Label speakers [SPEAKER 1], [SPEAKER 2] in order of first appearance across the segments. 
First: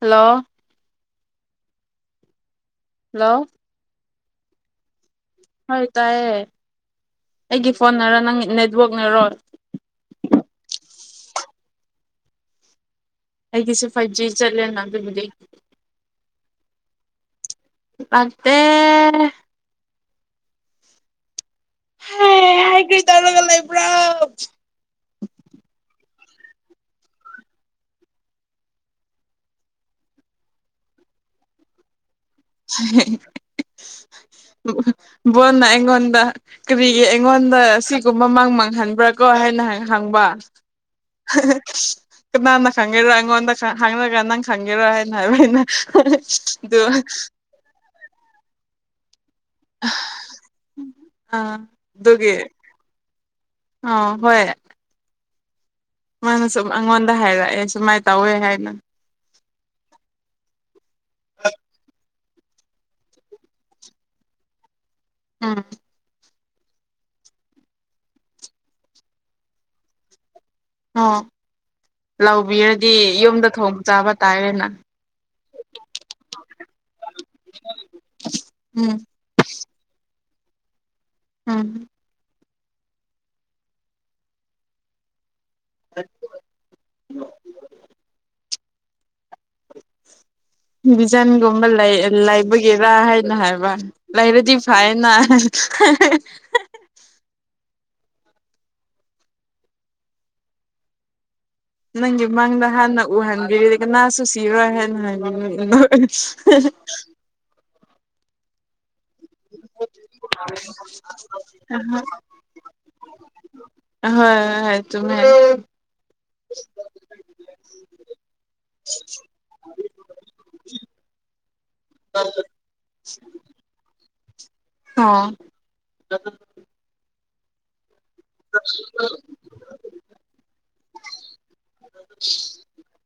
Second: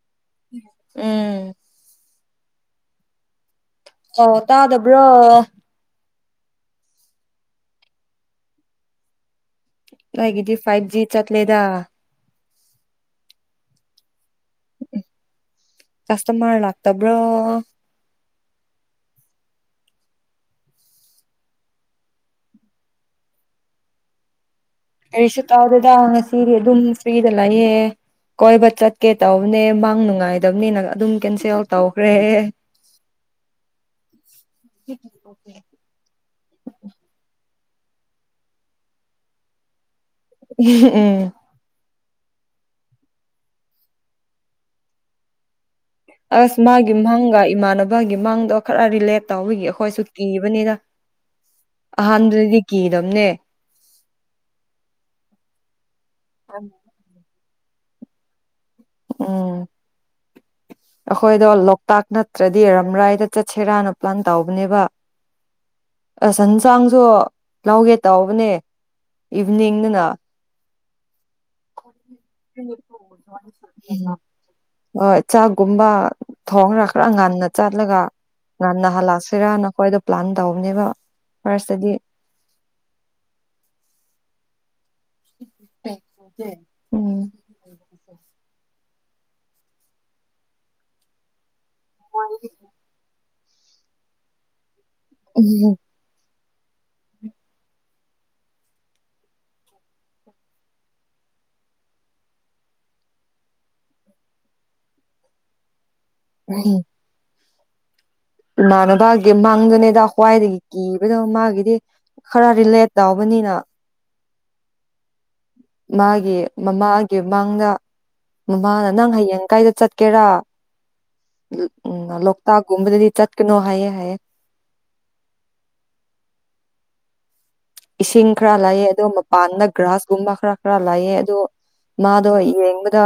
[SPEAKER 1] hello
[SPEAKER 2] um
[SPEAKER 1] hello
[SPEAKER 2] ꯑ ꯇꯥꯗꯕ꯭ꯔꯣ
[SPEAKER 1] ꯍꯣꯏ ꯇꯑꯌꯦ ꯑꯩꯒꯤ ꯐꯣꯟꯅꯔ ꯅꯪ ꯅꯦꯠꯋꯥꯛꯅꯔꯣ
[SPEAKER 2] ꯂꯦꯗꯤ ꯐꯥꯏꯚ ꯖꯤ ꯆꯠꯂꯕ
[SPEAKER 1] ꯑꯩꯒꯤꯁꯦ ꯐꯥꯏꯚꯖꯤ ꯆꯠꯂ ꯅꯪ ꯑꯗꯨꯕꯨꯗꯤ
[SPEAKER 2] ꯇꯕ꯭ꯔꯣ
[SPEAKER 1] ꯑꯗꯦ ꯍꯥꯏꯈꯔꯤ ꯇꯧꯔꯒ ꯂꯩꯕ꯭ꯔꯥ
[SPEAKER 2] ꯁꯤꯗꯤ ꯑꯗꯨꯝ ꯐ꯭ꯔꯤꯗ ꯂꯩꯌꯦ ꯀꯣꯏꯕ ꯆꯠꯀꯦ ꯇꯧꯕꯅꯦ ꯃꯥꯡ ꯅꯨꯡꯉꯥꯏꯗꯕꯅꯤꯅ ꯑꯗꯨꯝ ꯀꯦꯟꯁꯦꯜ ꯇꯧ
[SPEAKER 1] ꯕꯣꯟꯅ ꯑꯩꯉꯣꯟꯗ ꯀꯔꯤꯒꯤ ꯑꯩꯉꯣꯟꯗ ꯁꯤꯒꯨꯝꯕ ꯃꯥꯡ ꯃꯥꯡꯍꯟꯕ꯭ꯔꯥ ꯀꯣ ꯍꯥꯏꯅ ꯍꯥꯏ ꯍꯥꯡꯕ
[SPEAKER 2] ꯎꯝ
[SPEAKER 1] ꯀꯅꯥꯅ ꯈꯪꯒꯦꯔꯣ ꯑꯩꯉꯣꯟꯗ ꯈꯛ ꯍꯪꯉꯒ ꯅꯪ ꯈꯪꯒꯦꯔꯣ ꯍꯥꯏꯅ ꯍꯥꯏꯕ ꯑꯩꯅ
[SPEAKER 2] ꯑꯁ
[SPEAKER 1] ꯑꯗꯨ
[SPEAKER 2] ꯃꯥꯒꯤ ꯍꯪꯒꯥ ꯏꯃꯥꯥꯟ ꯅꯕꯒꯤ ꯃꯥꯡꯗꯣ ꯈꯔ ꯔꯤꯂꯦꯠ ꯇꯥꯎꯕꯒꯤ ꯑꯩꯈꯣꯏꯁꯨ ꯀꯤꯕꯅꯤꯗ
[SPEAKER 1] ꯑꯥ
[SPEAKER 2] ꯑꯍꯥꯟꯕꯥꯟꯕꯗꯗꯤ ꯀꯤꯗꯕꯅꯦ
[SPEAKER 1] ꯑ ꯍꯣꯏ ꯃꯅ ꯁꯨꯝ ꯑꯩꯉꯣꯟꯗ ꯍꯥꯢꯕ ꯢꯁ ꯃꯥꯏ ꯇꯧꯋꯦ ꯍꯥꯏꯅ
[SPEAKER 2] ꯎꯝ ꯑꯩꯈꯣꯏꯗꯣ ꯂꯣꯛꯇꯥꯛ ꯅ ꯅꯠꯇ꯭ꯔꯗꯤ ꯔꯝꯔꯥꯏꯗ ꯆꯠꯁꯦꯔꯥꯅ ꯄ꯭ꯂꯥꯟ ꯇꯧꯕꯅꯦꯕ
[SPEAKER 1] ꯑꯝ
[SPEAKER 2] [unintelligible] ꯁꯨ ꯂꯧꯒꯦ ꯇꯧꯕꯅꯦ ꯏꯚꯅꯤꯡꯅꯅ
[SPEAKER 1] ꯑꯣ ꯂꯧꯕꯤꯔꯗꯤ ꯌꯨꯝꯗ ꯊꯣꯡ
[SPEAKER 2] ꯎꯝ ꯍꯣꯏ ꯆꯥꯛꯀꯨꯝꯕ ꯊꯣꯡ ꯈ꯭ꯔꯥ ꯈꯔ ꯉꯟꯅ ꯆꯠꯂꯒ ꯉꯟꯅ
[SPEAKER 1] ꯎꯝ
[SPEAKER 2] ꯍꯜꯂꯛꯁꯤꯔꯥ ꯅꯈꯣꯏꯗ ꯄ꯭ꯂꯥꯟ ꯇꯧꯕꯅꯦꯕ
[SPEAKER 1] ꯎꯝ
[SPEAKER 2] ꯐꯔꯁꯇꯗꯤ ꯎꯝ
[SPEAKER 1] ꯕꯤꯖꯥꯟꯒ ꯂꯩ ꯂꯩꯕꯒꯦꯔ ꯍꯥꯏ ꯍꯥꯏꯕ꯭ꯔꯥ ꯂꯩꯔꯗꯤ ꯀꯥꯏꯅ [unintelligible] ꯅꯪꯒꯤ ꯃꯥꯡꯗ ꯍꯥꯟꯅ ꯎꯍꯟꯕꯤꯔꯤ ꯀꯅꯥꯁꯨ ꯁꯤꯔꯣꯏ ꯍꯥꯏꯅ [inaudible]
[SPEAKER 2] ꯅꯅꯗꯦ ꯃꯪꯗꯨꯅꯦꯗ ꯈ꯭ꯋꯥꯏꯗꯒꯤ ꯀꯤꯕꯗ ꯃꯥꯒꯤꯗꯤ ꯈꯔ ꯔꯤꯂꯦꯠ ꯇꯎꯕꯅꯤꯅ
[SPEAKER 1] ꯍꯥꯏꯦ ꯇꯝ ꯍ
[SPEAKER 2] ꯃꯥꯒꯤ ꯃꯃꯥꯒꯤ ꯃꯪꯗ ꯃꯃꯥꯅ ꯅꯪ ꯍꯌꯦꯡ ꯀꯥꯏꯗ ꯆꯠꯀꯦꯔꯥ ꯎ ꯂꯣꯛꯇꯥꯛꯒꯨꯝꯕꯗꯗꯤ ꯆꯠꯀꯅꯣ ꯍꯥꯏꯌꯦ ꯍꯥꯏꯌꯦ
[SPEAKER 1] ꯑ
[SPEAKER 2] ꯏꯁꯤꯡ ꯈꯔ ꯂꯥꯏꯑꯦ ꯑꯗꯣ ꯃꯄꯥꯟꯗ ꯒ꯭ꯔꯥꯁꯀꯨꯝꯕ ꯈꯔ ꯈꯔ ꯂꯥꯏꯑꯦ ꯑꯗꯣ ꯃꯥꯗꯣ ꯌꯦꯡꯕꯗ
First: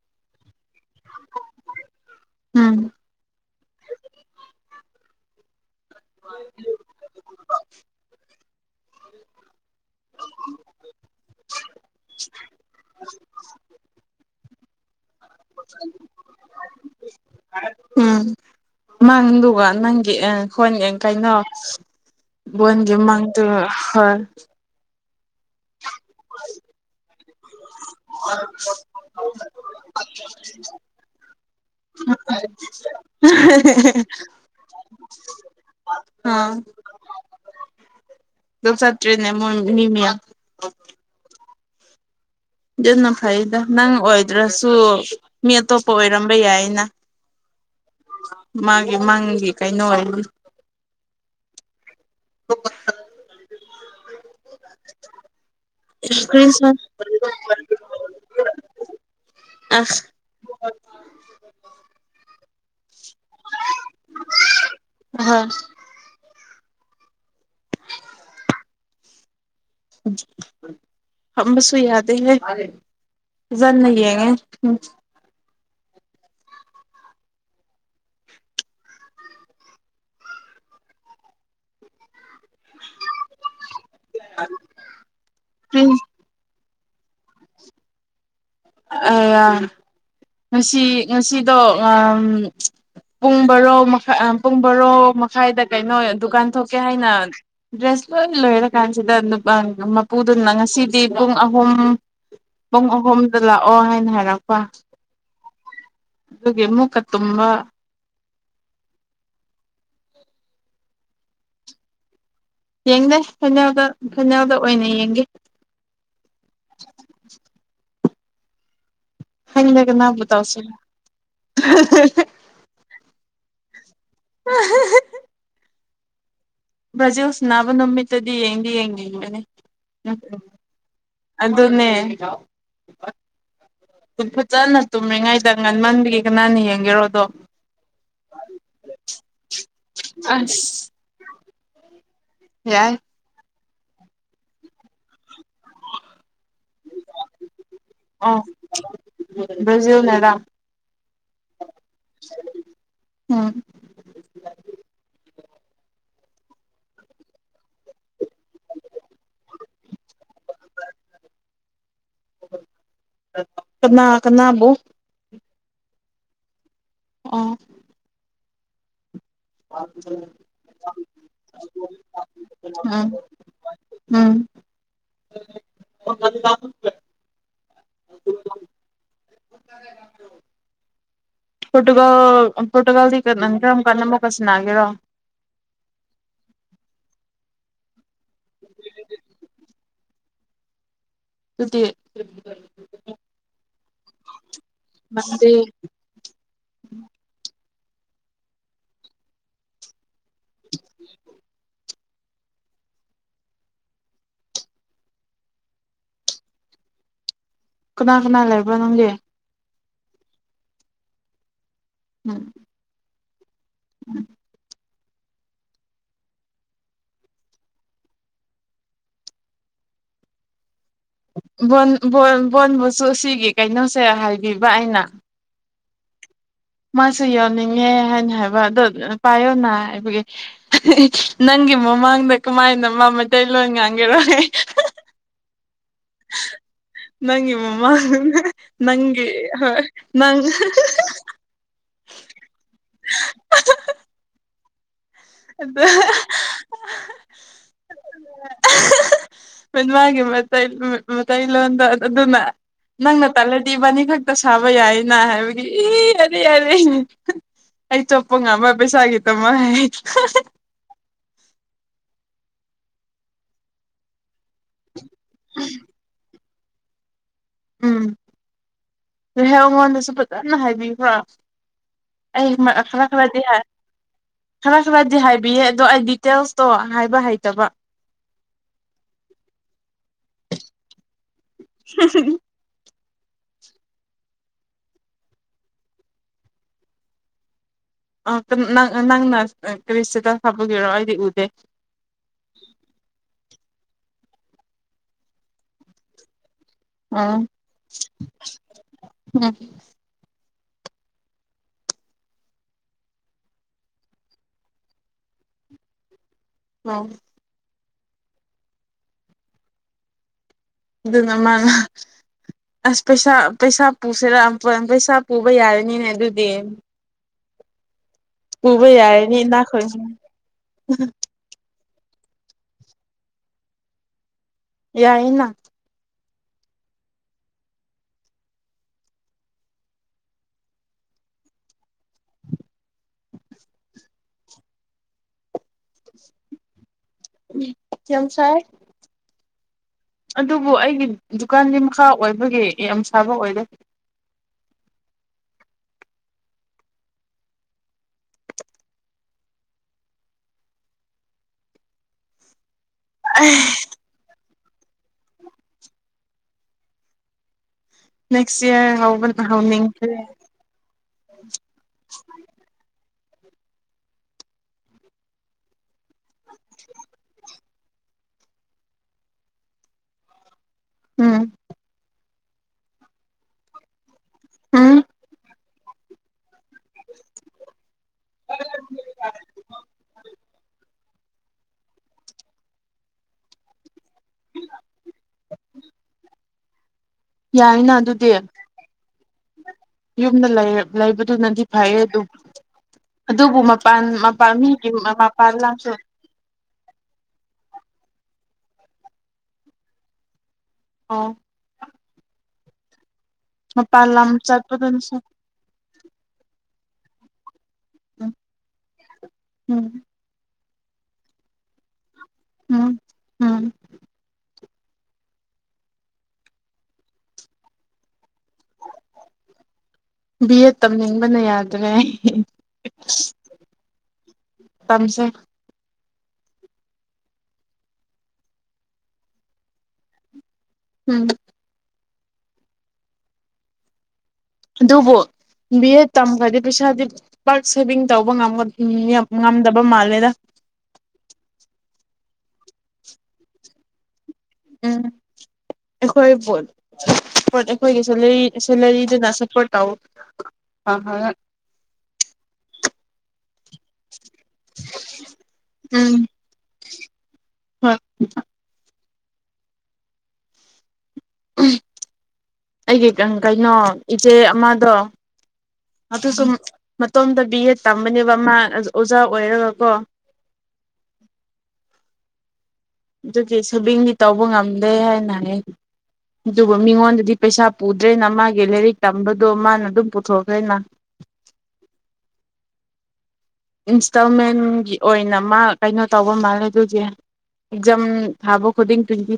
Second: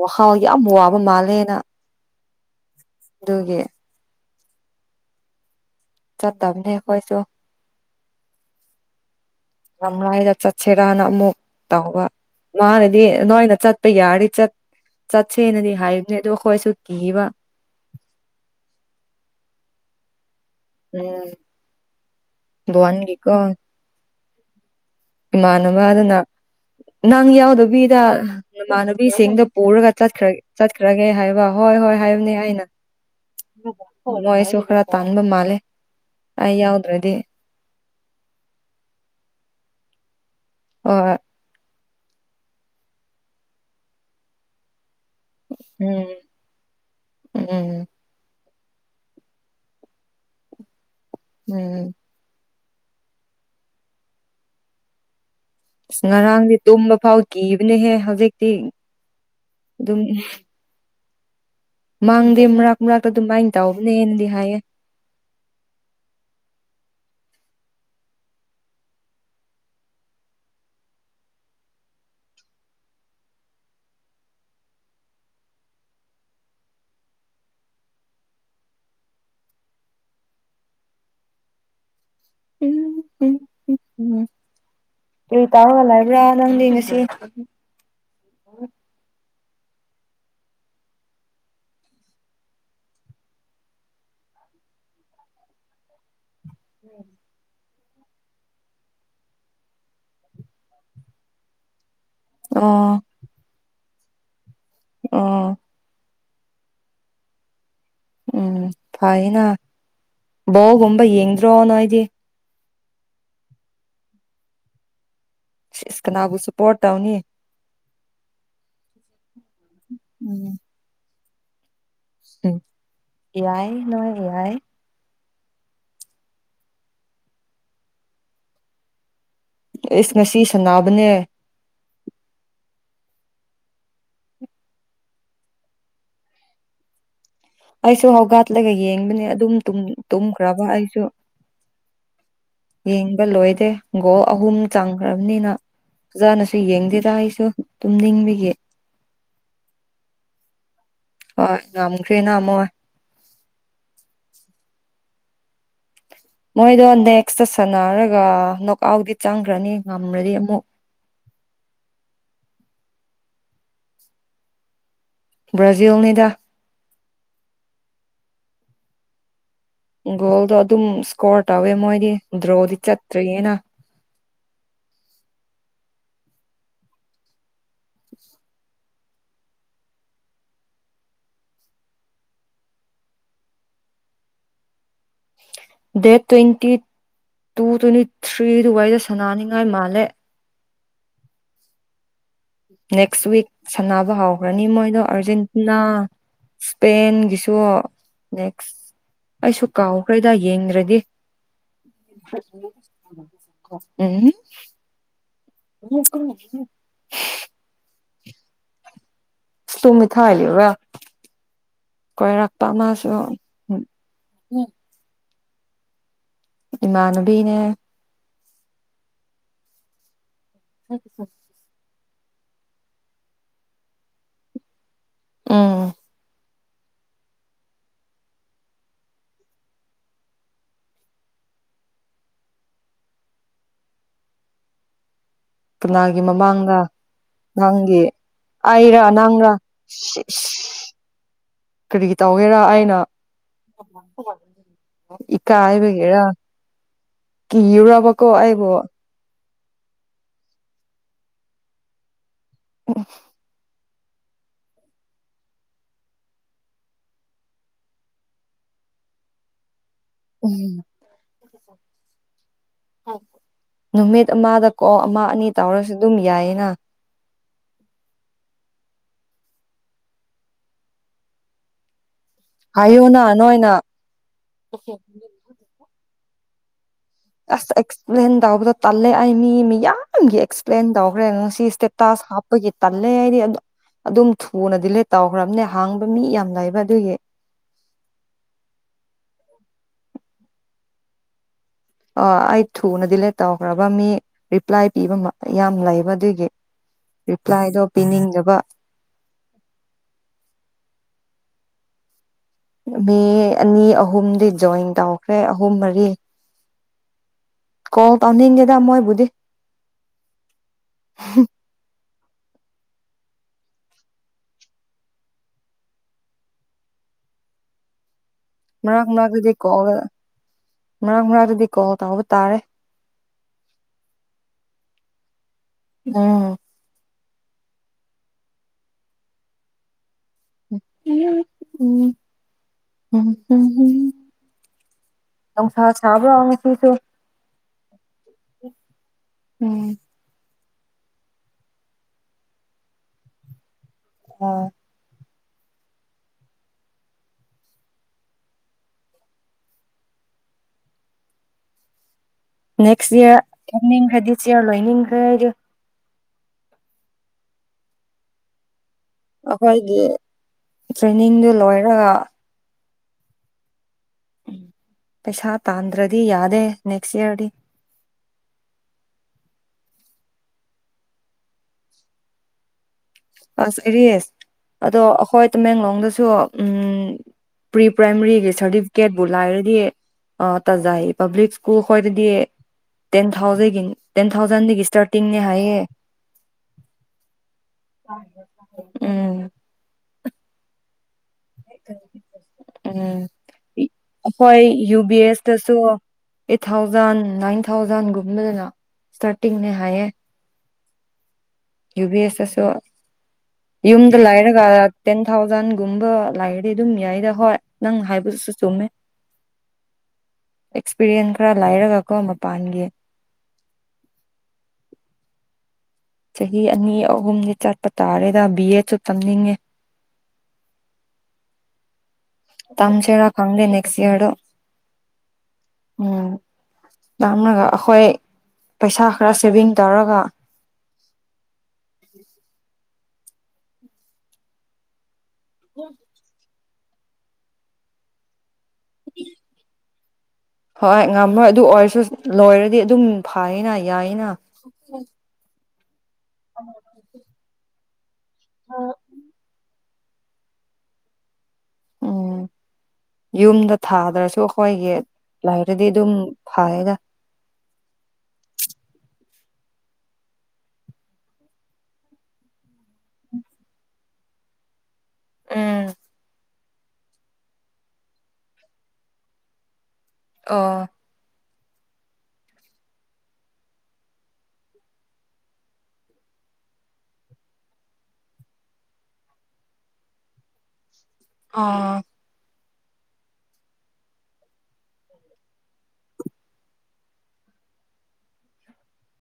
[SPEAKER 2] ꯋꯥꯈꯜ ꯌꯥꯝ ꯋꯥꯕ ꯃꯥꯜꯂꯦꯅ
[SPEAKER 1] ꯎꯝ
[SPEAKER 2] ꯑꯗꯨꯒꯤ ꯆꯠ ꯇꯝꯅꯤ ꯈꯣꯏꯁꯨ ꯌꯥꯝꯔꯥꯏ ꯆ ꯆ ꯁꯦꯔꯥ ꯅꯃꯛ ꯇꯕ ꯃꯥꯅꯦꯗꯤ ꯅꯣꯏꯅ ꯆꯠꯄ ꯌꯥꯔ ꯆꯠꯁꯦꯅꯗꯤ ꯍꯥꯏꯕꯅꯦ ꯑꯗꯨꯗꯣ ꯑꯩꯈꯣꯏꯁꯨ ꯀꯤꯕ
[SPEAKER 1] ꯎꯝ ꯃꯪꯗꯨꯒ ꯅꯪꯦ ꯑ ꯍꯣꯟꯒ
[SPEAKER 2] ꯎꯝ
[SPEAKER 1] ꯀꯥꯏꯩꯅꯣ ꯕꯣꯟꯒꯤ ꯃꯃꯥꯡꯗꯣ ꯍꯣꯏ [unintelligible]
[SPEAKER 2] ꯏꯃꯥꯟꯅꯕꯗꯅ ꯅꯪ ꯌꯥꯎꯗꯕꯤ ꯃꯅꯕꯤꯁꯤꯡ ꯄꯨꯔꯒ ꯆꯠꯈ꯭ꯔ ꯆꯠꯈ꯭ꯔꯒꯦ ꯍꯥꯏꯕ ꯍꯣꯏ ꯍꯣꯏ ꯍꯥꯏꯕꯅꯦ ꯑꯩꯅ ꯃꯣꯏꯁꯨꯈꯔꯥ ꯇꯥꯟꯕꯥꯟꯕ ꯃꯥꯂꯦ ꯑꯩ ꯌꯥꯎꯗ꯭ꯔꯗꯤ
[SPEAKER 1] ꯗꯁꯇꯔꯤꯅꯦ ꯅꯤꯡꯅꯤꯃꯤꯌꯥ
[SPEAKER 2] ꯑꯣ
[SPEAKER 1] ꯑꯗꯨꯟꯅ ꯐꯩꯗ ꯅꯪ ꯑꯣꯏꯗ꯭ꯔꯁꯨ ꯃꯤ
[SPEAKER 2] ꯎꯝ
[SPEAKER 1] ꯑꯇꯣꯞꯄ ꯑꯣꯏꯔꯝꯕ ꯌꯥꯏꯅ
[SPEAKER 2] ꯎꯝ
[SPEAKER 1] ꯃꯥꯒꯤ ꯃꯪꯒꯤ ꯀꯩꯅꯣ ꯑꯣꯏ
[SPEAKER 2] ꯎꯝ ꯑꯁ ꯉꯔꯥꯡꯗꯤ
[SPEAKER 1] ꯏꯁꯀ꯭ꯔꯤꯟꯁꯣꯠ
[SPEAKER 2] ꯇꯨꯝꯕ ꯐꯥꯎ ꯀꯤꯕꯅꯦꯍꯦ ꯍꯧꯖꯤꯛꯇꯤ ꯑꯗꯨꯝ
[SPEAKER 1] ꯎ
[SPEAKER 2] ꯃꯥꯡꯗꯦ ꯃꯔꯥꯛ ꯃꯔꯥꯛꯛꯇ ꯑꯗꯨꯃꯥꯏꯅ ꯇꯥꯎꯕꯅꯦꯅꯗꯤ ꯍꯥꯏꯌꯦꯦ
[SPEAKER 1] ꯍꯣꯏ ꯍꯕꯁꯨ ꯌꯥꯗꯦ ꯟꯅ ꯌꯦꯡꯉꯦ
[SPEAKER 2] ꯎꯝ ꯎꯝ ꯎꯝ
[SPEAKER 1] [unintelligible]
[SPEAKER 2] ꯀꯔꯤ
[SPEAKER 1] ꯏꯁꯀ꯭ꯔꯤꯟ
[SPEAKER 2] ꯇꯍꯂꯕ꯭ꯔꯥ ꯅꯅ [unintelligible]
[SPEAKER 1] ꯑ ꯉꯁꯤ ꯉꯁꯤꯗꯣ ꯄꯨꯡ ꯔꯣ ꯄꯨꯡ ꯕꯔꯣ ꯃꯈꯥꯏꯗ ꯀꯩꯅꯣ ꯗꯨꯀꯥꯟ ꯊꯣꯛꯀꯦ ꯍꯥꯏꯅ ꯗ꯭ꯔꯦꯁ ꯂꯣꯏ ꯂꯣꯏꯔꯀꯥꯟꯁꯤꯗ ꯃꯄꯨꯗꯨꯅ ꯉꯁꯤꯗꯤ ꯄꯨꯡ ꯑꯍꯨꯝ ꯑꯣ ꯑꯍꯨꯝ ꯂꯥꯛꯑꯣ ꯍꯥꯏꯅ ꯍꯥꯏꯔꯛꯄ
[SPEAKER 2] ꯑ
[SPEAKER 1] ꯑꯗꯨꯒꯤ ꯃꯨꯀ ꯇꯨꯝꯕꯥ
[SPEAKER 2] ꯎꯝ ꯐꯅ ꯕꯣꯒꯨꯝꯕ ꯌꯦꯡꯗ꯭ꯔꯣ ꯅ ꯑꯩꯗꯤ
[SPEAKER 1] ꯌꯦꯡꯅꯦ ꯐꯅꯥꯜꯗ ꯐꯅꯥꯜꯗ ꯑꯣꯏꯅ ꯌꯦꯡꯒꯦ
[SPEAKER 2] ꯏꯁ ꯀꯅꯥꯕꯨꯁꯨ ꯄꯣꯔꯠ ꯇꯧꯅꯤ
[SPEAKER 1] ꯍꯒ ꯅꯅꯥꯕꯨ ꯇꯥꯎꯁꯤꯂ [unintelligible]
[SPEAKER 2] ꯑꯦꯌꯥꯥꯏ ꯅꯍꯣꯏ
[SPEAKER 1] ꯑ ꯖꯦꯕꯨꯁꯅꯥꯕ ꯅꯃꯤꯠꯇꯗꯤ ꯌꯦꯡꯗꯤ ꯌꯦꯡꯗꯅꯤ
[SPEAKER 2] ꯑꯦꯁ ꯉꯁꯤ ꯁꯥꯟꯅꯕꯅꯦ
[SPEAKER 1] ꯑꯗꯨꯅꯦ ꯐꯖꯅ ꯇꯨꯝꯔꯤꯉꯩꯗ ꯉꯟꯃꯟꯕꯒꯦ ꯀꯅꯥꯅ ꯌꯦꯡꯒꯦꯔꯣꯗꯣ
[SPEAKER 2] ꯑꯩꯁꯨ ꯍꯧꯒꯠꯂꯒ ꯌꯦꯡꯕꯅꯦ ꯑꯗꯨꯝ ꯇꯨꯝꯈ꯭ꯔꯕ
[SPEAKER 1] ꯑꯁ
[SPEAKER 2] ꯑꯩꯁꯨ
[SPEAKER 1] ꯌꯥꯏ
[SPEAKER 2] ꯌꯦꯕ ꯂꯣ ꯏꯗꯦ ꯒꯣ ꯑꯍꯨꯝ ꯆꯥꯡꯈ꯭ꯔꯕꯅꯤꯅ ꯑꯣꯖꯥꯅꯁꯨ ꯌꯦꯡꯗꯦꯗꯥ ꯑꯩꯁꯨ
[SPEAKER 1] ꯑꯣ
[SPEAKER 2] ꯇꯨꯝꯅꯤꯡꯕꯤꯒꯦ
[SPEAKER 1] ꯕ꯭ꯔꯥꯖꯤꯜꯅꯔ
[SPEAKER 2] ꯍꯣꯏ ꯉꯝꯈꯔꯤꯅꯥ ꯑꯃ ꯑꯣꯏ
[SPEAKER 1] ꯎꯝ
[SPEAKER 2] ꯃꯣꯏꯗꯣ ꯅꯦꯛꯁꯇ ꯁꯥꯟꯅꯔꯒ ꯅꯣꯛ ꯑꯥꯎꯠꯤ ꯆꯪꯈ꯭ꯔꯅꯤ ꯉꯝꯂꯗꯤ ꯑꯃꯨꯛ
[SPEAKER 1] ꯀꯅꯥ ꯀꯅꯥꯕꯣ
[SPEAKER 2] ꯭ꯔꯥꯖꯤꯜꯅꯤꯗ
[SPEAKER 1] ꯑ
[SPEAKER 2] ꯒꯣꯜꯗꯣ ꯑꯗꯨꯝ ꯏꯁꯀꯣꯔ ꯇꯧꯋꯦ ꯃꯣꯏꯗꯤ ꯗ꯭ꯔꯣꯗꯤ
[SPEAKER 1] ꯎꯝ
[SPEAKER 2] ꯆꯠꯇ꯭ꯔꯤꯌꯦꯅ
[SPEAKER 1] ꯎꯝ ꯄꯣꯔꯇꯨꯒꯜ ꯄꯣꯔꯇꯨꯒꯜꯗꯤ ꯀꯔꯝ ꯀꯥꯟꯅꯝꯕꯀꯁꯤꯅꯥꯒꯦꯔꯣ
[SPEAKER 2] date twenty two twenty three ꯑꯗꯨꯋꯥꯏꯗ ꯁꯥꯟꯅꯅꯤꯡꯉꯥꯏ ꯃꯥꯜꯂꯦ
[SPEAKER 1] ꯑꯗꯨꯗꯤ
[SPEAKER 2] ꯅꯦꯛꯁ ꯋꯤꯛ ꯁꯥꯟꯅꯕ ꯍꯧꯈ꯭ꯔꯅꯤ ꯃꯣꯏꯗꯣ
[SPEAKER 1] ꯅꯪꯗꯤ
[SPEAKER 2] ꯑꯥꯔꯖꯦꯟꯇꯤꯅꯥ ꯏꯁꯄꯦꯟꯒꯤꯁꯨ ꯅꯦꯛꯁ ꯑꯩꯁꯨꯨ ꯀꯥꯎ ꯑꯩꯈꯣꯏꯗ ꯌꯦꯡꯗ꯭ꯔꯗꯤ ꯎꯝ ꯌꯦ
[SPEAKER 1] ꯀꯅꯥ ꯀꯅꯥ ꯂꯩꯕ꯭ꯔꯣ ꯅꯪꯒꯤꯦ
[SPEAKER 2] ꯇꯨꯃꯤ ꯊꯥ ꯂꯒ ꯀꯣꯏꯔꯛꯄ ꯃꯁꯨ ꯎꯝ ꯎꯝ ꯏꯃꯥꯟꯅꯕꯤꯅꯦ [unintelligible]
[SPEAKER 1] [unintelligible] ꯕꯣꯟꯕꯨꯁꯨ ꯁꯤꯒꯤ ꯀꯩꯅꯣꯁꯦ ꯍꯥꯏꯕꯤꯕ ꯑꯩꯅ
[SPEAKER 2] ꯎꯝ
[SPEAKER 1] ꯃꯥꯁꯨ ꯌꯧꯅꯤꯡꯉꯦ ꯍꯥꯏꯅ ꯍꯥꯏꯕ ꯑꯗꯣꯅ ꯄꯥꯏꯌꯣꯅ ꯍꯥꯏꯕꯒꯤ ꯅꯪꯒꯤ ꯃꯃꯥꯡꯗ ꯀꯃꯥꯏꯅ ꯃꯥ ꯃꯩꯇꯩꯂꯣꯟ ꯉꯥꯡꯒꯦꯔꯣꯌꯦ
[SPEAKER 2] ꯀꯅꯥꯒꯤ ꯃꯃꯥꯡꯔ ꯅꯪꯒꯤ
[SPEAKER 1] ꯃꯃꯥꯡꯗ
[SPEAKER 2] ꯑꯩꯔꯥ
[SPEAKER 1] ꯅꯪꯒꯤ
[SPEAKER 2] ꯅꯪꯔꯥ
[SPEAKER 1] ꯍꯣꯏ ꯅꯪ
[SPEAKER 2] ꯁꯤꯁ ꯀꯔꯤ ꯇꯧꯒꯦꯔꯥ ꯑꯩꯅꯥ ꯏꯀꯥꯏꯕꯒꯤꯔꯥ ꯀꯤꯔꯕ ꯀꯣ ꯑꯩꯕꯣ
[SPEAKER 1] [unintelligible] ꯃꯩꯇꯩ ꯂꯣꯟꯗ ꯑꯗꯨꯅ ꯅꯪꯅ ꯇꯂꯗꯤ ꯏꯕꯥꯅꯤ ꯃꯊꯛꯇ ꯁꯥꯕ ꯌꯥꯏꯅ ꯍꯥꯏꯕꯒꯤ ꯏ ꯑꯔꯦ ꯑꯔꯦ ꯑꯩ ꯆꯣꯞꯄ ꯉꯝꯔꯣꯏ ꯄꯩꯁꯥꯒꯤꯗꯃꯛ ꯍꯥꯏ
[SPEAKER 2] ꯎꯝ ꯅꯨꯃꯤꯠ ꯑꯃꯗ ꯀꯣꯜ ꯑꯃ ꯑꯅꯤ ꯇꯧꯔꯁꯨ ꯑꯗꯨꯝ ꯌꯥꯏꯌꯦ ꯉ
[SPEAKER 1] ꯎꯝ [unintelligible] ꯉꯣꯟꯗꯁꯨ ꯐꯖꯅ ꯍꯥꯏꯕꯤ ꯕ꯭ꯔꯥ ꯑꯩ ꯃꯔꯛ ꯈꯔ
[SPEAKER 2] ꯍꯥꯏꯌꯣꯅ
[SPEAKER 1] ꯈꯔꯗꯤ
[SPEAKER 2] ꯅꯣꯏꯅ
[SPEAKER 1] ꯈꯔ ꯈꯔꯗꯤ ꯍꯥꯏꯕꯤꯌꯦ ꯑꯗꯣ ꯑꯩꯗꯤ [unintelligible]
[SPEAKER 2] ꯑꯁ ꯑꯦꯛꯁꯄ꯭ꯂꯦꯟ ꯇꯧꯕꯗꯣ ꯇꯜꯂꯦ ꯑꯩ ꯃꯤ ꯌꯥꯝꯒꯤ ꯑꯦꯛꯁꯄ꯭ꯂꯦꯟ ꯇꯧ ꯍꯣꯔꯦꯟ ꯉꯁꯤ [unintelligible] ꯇꯥꯛꯁ ꯍꯥꯞꯄꯒꯤ [unintelligible] ꯂꯩ ꯍꯥꯏꯗꯤ ꯑꯗꯨꯝ ꯊꯨꯅ ꯗꯤꯂꯤꯠ ꯇꯧꯈ꯭ꯔꯕꯅꯦ ꯍꯥꯡꯕ ꯃꯤ ꯌꯥꯝ ꯂꯩꯕ ꯑꯗꯨꯒꯤ
[SPEAKER 1] ꯅꯪꯅ ꯀꯔꯤꯁꯤꯗ ꯍꯥꯞꯄꯒꯤꯔꯣ ꯑꯩꯗꯤ ꯎꯗꯦ
[SPEAKER 2] ꯑ ꯑꯩ ꯊꯨꯅ ꯗꯤꯂꯤꯠ ꯇꯧ ꯐꯕ ꯃꯤ ꯔꯤꯄ꯭ꯂꯥꯏ ꯄꯤꯕ ꯌꯥꯝ ꯂꯩꯕ ꯑꯗꯨꯒꯤ
[SPEAKER 1] ꯎꯝ
[SPEAKER 2] ꯔꯤꯄ꯭ꯂꯥꯏꯗꯣ ꯄꯤꯅꯤꯡꯗꯕ
[SPEAKER 1] ꯎꯝ
[SPEAKER 2] ꯃꯤ ꯑꯅꯤ ꯑꯍꯨꯝꯗꯤ ꯖꯣꯏꯟ ꯇꯧꯈ꯭ꯔꯦ ꯑꯍꯨꯝ ꯃꯔꯤ
[SPEAKER 1] ꯑ
[SPEAKER 2] ꯀꯣꯜ ꯇꯧꯅꯤꯡꯗꯦꯗꯥ ꯃꯣꯏꯕꯨꯗꯤ
[SPEAKER 1] ꯑꯗꯨꯅ ꯃꯥꯅ ꯑꯁ ꯄꯩꯁꯥ ꯄꯩꯁꯥ ꯄꯨꯁꯤꯔꯥ [unintelligible] ꯄꯩꯁꯥ ꯄꯨꯕ ꯌꯥꯔꯅꯤꯅꯦ ꯑꯗꯨꯗꯤ ꯎꯕ
[SPEAKER 2] ꯃꯔꯛ
[SPEAKER 1] ꯌꯥꯏꯔꯅꯤ
[SPEAKER 2] ꯃꯔꯛꯇꯗꯤ
[SPEAKER 1] ꯅꯈꯣꯏꯁꯨ [unintelligible]
[SPEAKER 2] ꯀꯣ ꯇꯧꯕ ꯇꯥꯔꯦ
[SPEAKER 1] ꯌꯥꯏꯅ
[SPEAKER 2] ꯑ ꯁꯕ꯭ꯔꯁꯨ
[SPEAKER 1] ꯀꯦꯝ ꯁꯥꯔ
[SPEAKER 2] ꯎꯝ
[SPEAKER 1] ꯑꯗꯨꯕꯨ ꯑꯩꯒꯤ ꯗꯨꯀꯥꯟꯒꯤ ꯃꯈꯥ ꯑꯣꯏꯕꯒꯤ ꯌꯥꯝ ꯁꯥꯕ ꯑꯣꯏꯗ
[SPEAKER 2] ꯍꯣꯏ ꯅꯦꯛꯁ ꯏꯌꯥꯔ ꯏ ꯍꯥꯏꯗꯤ ꯆꯔ ꯂꯣ ꯀꯔ
[SPEAKER 1] ꯅꯦꯛꯁ ꯏꯔ
[SPEAKER 2] ꯑꯩꯈꯣꯏꯒꯤ ꯇ꯭ꯔꯦꯅꯤꯡꯗꯨ ꯂꯣꯏꯔꯒ ꯎꯝ ꯄꯩꯁꯥ ꯇꯥꯟꯗ꯭ꯔꯗꯤ ꯗꯤ ꯌꯥꯗꯦ ꯅꯦꯛꯁ ꯏꯌꯔꯗꯤ
[SPEAKER 1] ꯎꯝ
[SPEAKER 2] ꯑ ꯁꯦꯔꯤꯁ ꯑꯗꯣ
[SPEAKER 1] ꯎꯝ
[SPEAKER 2] ꯑꯈꯣꯏ ꯇꯃꯦꯡꯂꯣꯡꯗꯁꯨ ꯎ ꯄ꯭ꯔꯤ ꯄ꯭ꯔꯥꯏꯃꯔꯤꯒꯤ ꯁꯥꯔꯇꯤꯐꯤꯀꯦꯠꯄꯕꯨ ꯂꯥꯏꯔꯗꯤ ꯇꯥꯖꯩ ꯄꯥꯕ꯭ꯂꯤꯛ ꯁ꯭ꯀꯨꯜ ꯈ꯭ꯣꯏꯗꯗꯤ ꯇꯦꯟ ꯊꯥꯎꯖꯟꯒꯤꯅꯤ ꯇꯦꯟ ꯊꯥꯎꯖꯟꯗꯒꯤ ꯏꯁꯇꯥꯔꯇꯤꯡꯅꯦ ꯍꯥꯏꯌꯦ
[SPEAKER 1] ꯌꯥꯏꯅ ꯑꯗꯨꯗꯤ
[SPEAKER 2] ꯎꯝ
[SPEAKER 1] ꯌꯨꯝꯗ ꯂꯩ ꯂꯩꯕ
[SPEAKER 2] ꯎꯝ
[SPEAKER 1] ꯑꯗꯨꯕꯨ ꯃꯄꯥꯟ ꯃꯄꯥꯟ
[SPEAKER 2] ꯑꯩꯈꯣꯏ
[SPEAKER 1] ꯃꯤꯒꯤ
[SPEAKER 2] ꯌꯨ ꯕꯤ
[SPEAKER 1] ꯃꯄꯥꯟ
[SPEAKER 2] ꯑꯦꯁꯇꯁꯨ
[SPEAKER 1] ꯂꯝꯁꯨ
[SPEAKER 2] ꯑꯦꯠ ꯊꯥꯎꯖꯟ ꯅꯥꯏꯟ ꯊꯥꯎꯖꯟꯒꯨꯝꯕꯗꯅ ꯁꯇꯥꯥꯔꯇꯤꯡꯅꯦ ꯍꯥꯏꯌꯦ
[SPEAKER 1] ꯑ
[SPEAKER 2] ꯌꯨ ꯕꯤ ꯑꯦꯁ ꯇ ꯁꯨ
[SPEAKER 1] ꯃꯄꯥꯟ
[SPEAKER 2] ꯌꯨꯝꯗ
[SPEAKER 1] ꯂꯝ
[SPEAKER 2] ꯂꯥꯏꯔꯒ
[SPEAKER 1] ꯆꯠꯄꯗꯨꯅꯁꯨ
[SPEAKER 2] ꯇꯦꯟ ꯊꯥꯎꯖꯟꯒꯨꯝꯕ ꯂꯥꯏꯔ ꯑꯗꯨꯝ ꯌꯥꯏ ꯍꯣꯏ ꯅꯪ
[SPEAKER 1] ꯎꯝ
[SPEAKER 2] ꯍꯥꯏꯕꯗꯨꯁꯨ ꯆꯨꯝꯃꯦ
[SPEAKER 1] ꯎꯝ
[SPEAKER 2] ꯑꯦꯛꯁꯄꯤꯔꯤꯌꯦꯟ ꯈꯔꯥꯂꯩꯔꯒ ꯀꯣ ꯃꯄꯥꯟꯒꯦ
[SPEAKER 1] ꯎꯝ ꯎꯝ
[SPEAKER 2] ꯆꯍꯤ ꯑꯅꯤ ꯑꯍꯨꯝꯗꯤ ꯆꯠꯄ ꯇꯥꯔꯦꯗ ꯕꯤ ꯑꯦꯗꯁꯨ ꯇꯝꯅꯤꯡꯉꯦ
[SPEAKER 1] ꯕꯤ ꯑꯦꯠ ꯇꯝꯅꯤꯡꯕꯅ ꯌꯥꯗ꯭ꯔꯦ
[SPEAKER 2] ꯇꯝ ꯁꯤꯔꯥ ꯈꯪꯗꯦꯅꯦ ꯄꯤꯁꯤꯌꯥꯔꯗꯣ
[SPEAKER 1] ꯇꯝꯁꯦ
[SPEAKER 2] ꯎꯝ ꯌꯥꯝꯅꯒ ꯑꯩꯈꯣꯏ ꯄꯩꯁꯥ ꯈꯔ ꯁꯦꯚꯤꯡ ꯇꯧꯔꯒ
[SPEAKER 1] ꯎꯝ
[SPEAKER 2] [unintelligible]
[SPEAKER 1] ꯑꯗꯨꯕꯨ ꯕꯤ ꯇꯝꯕ ꯗꯤ ꯄꯩꯁꯥꯗꯤ ꯄꯥꯛ ꯁꯦꯚꯤꯡ ꯇꯧꯕ ꯉꯝꯒ ꯎꯝ ꯌꯥꯝ ꯉꯝꯗꯕ ꯃꯥꯜꯂꯦꯗ
[SPEAKER 2] ꯍꯣꯏ ꯉꯝꯃꯣꯏ ꯑꯗꯨ ꯑꯣꯏꯔꯁꯨ ꯂꯣꯏꯔꯗꯤ ꯑꯗꯨꯝ ꯐꯌꯦꯅ ꯌꯥꯏꯌꯦꯅꯥ
[SPEAKER 1] ꯎꯝ ꯑꯩꯈꯣꯏ [unintelligible] ꯁꯦꯂꯔꯤ ꯁꯦꯂꯔꯤꯗꯅ ꯁꯄꯣꯠ [unintelligible]
[SPEAKER 2] ꯎꯝ ꯌꯨꯝꯗ ꯊꯥꯗ꯭ꯔꯁꯨ ꯑꯩꯈꯣꯏꯒꯤ ꯂꯥꯏꯗꯗꯤ ꯑꯗꯨꯝ ꯐꯥꯏꯌꯦꯒ
[SPEAKER 1] ꯍꯣꯏ ꯑꯩꯒꯤ ꯀꯩꯅꯣ ꯏꯆꯦ ꯑꯃꯗꯣ
[SPEAKER 2] ꯎꯝ
[SPEAKER 1] ꯑꯗꯨꯁꯨꯝ ꯃꯇꯣꯝꯗ ꯕꯤ ꯑꯦꯗ ꯇꯝꯕꯅꯦꯕ ꯃꯥ ꯑꯣꯖꯥ ꯑꯣꯏꯔꯒꯀꯣ
[SPEAKER 2] ꯑ
[SPEAKER 1] ꯑꯗꯨꯗꯤ ꯁꯦꯚꯡꯗꯤ ꯇꯧꯕ ꯉꯝꯂꯦ ꯍꯥꯏꯅ ꯍꯥꯏ ꯑꯗꯨꯕꯨ ꯃꯤꯉꯣꯟꯗꯗꯤ ꯄꯩꯁꯥ ꯄꯨꯗ꯭ꯔꯦꯅ ꯃꯥꯒꯤ ꯂꯥꯏꯔꯤꯛ ꯇꯝꯕꯗꯣ ꯃꯥꯅ ꯑꯗꯨꯝ ꯄꯨꯊꯣꯛꯈ꯭ꯔꯦꯅ
[SPEAKER 2] ꯑꯥ
[SPEAKER 1] ꯏꯟꯁꯇꯜꯃꯦꯟꯒꯤ ꯑꯣꯏꯅ ꯃꯥ ꯀꯩꯅꯣ ꯇꯧꯕ ꯃꯥꯜꯂꯦ ꯑꯗꯨꯒꯤ ꯑꯦꯛꯖꯥꯝ ꯊꯥꯕ ꯈꯨꯗꯤꯡ ꯇ꯭ꯋꯦꯟꯇꯤ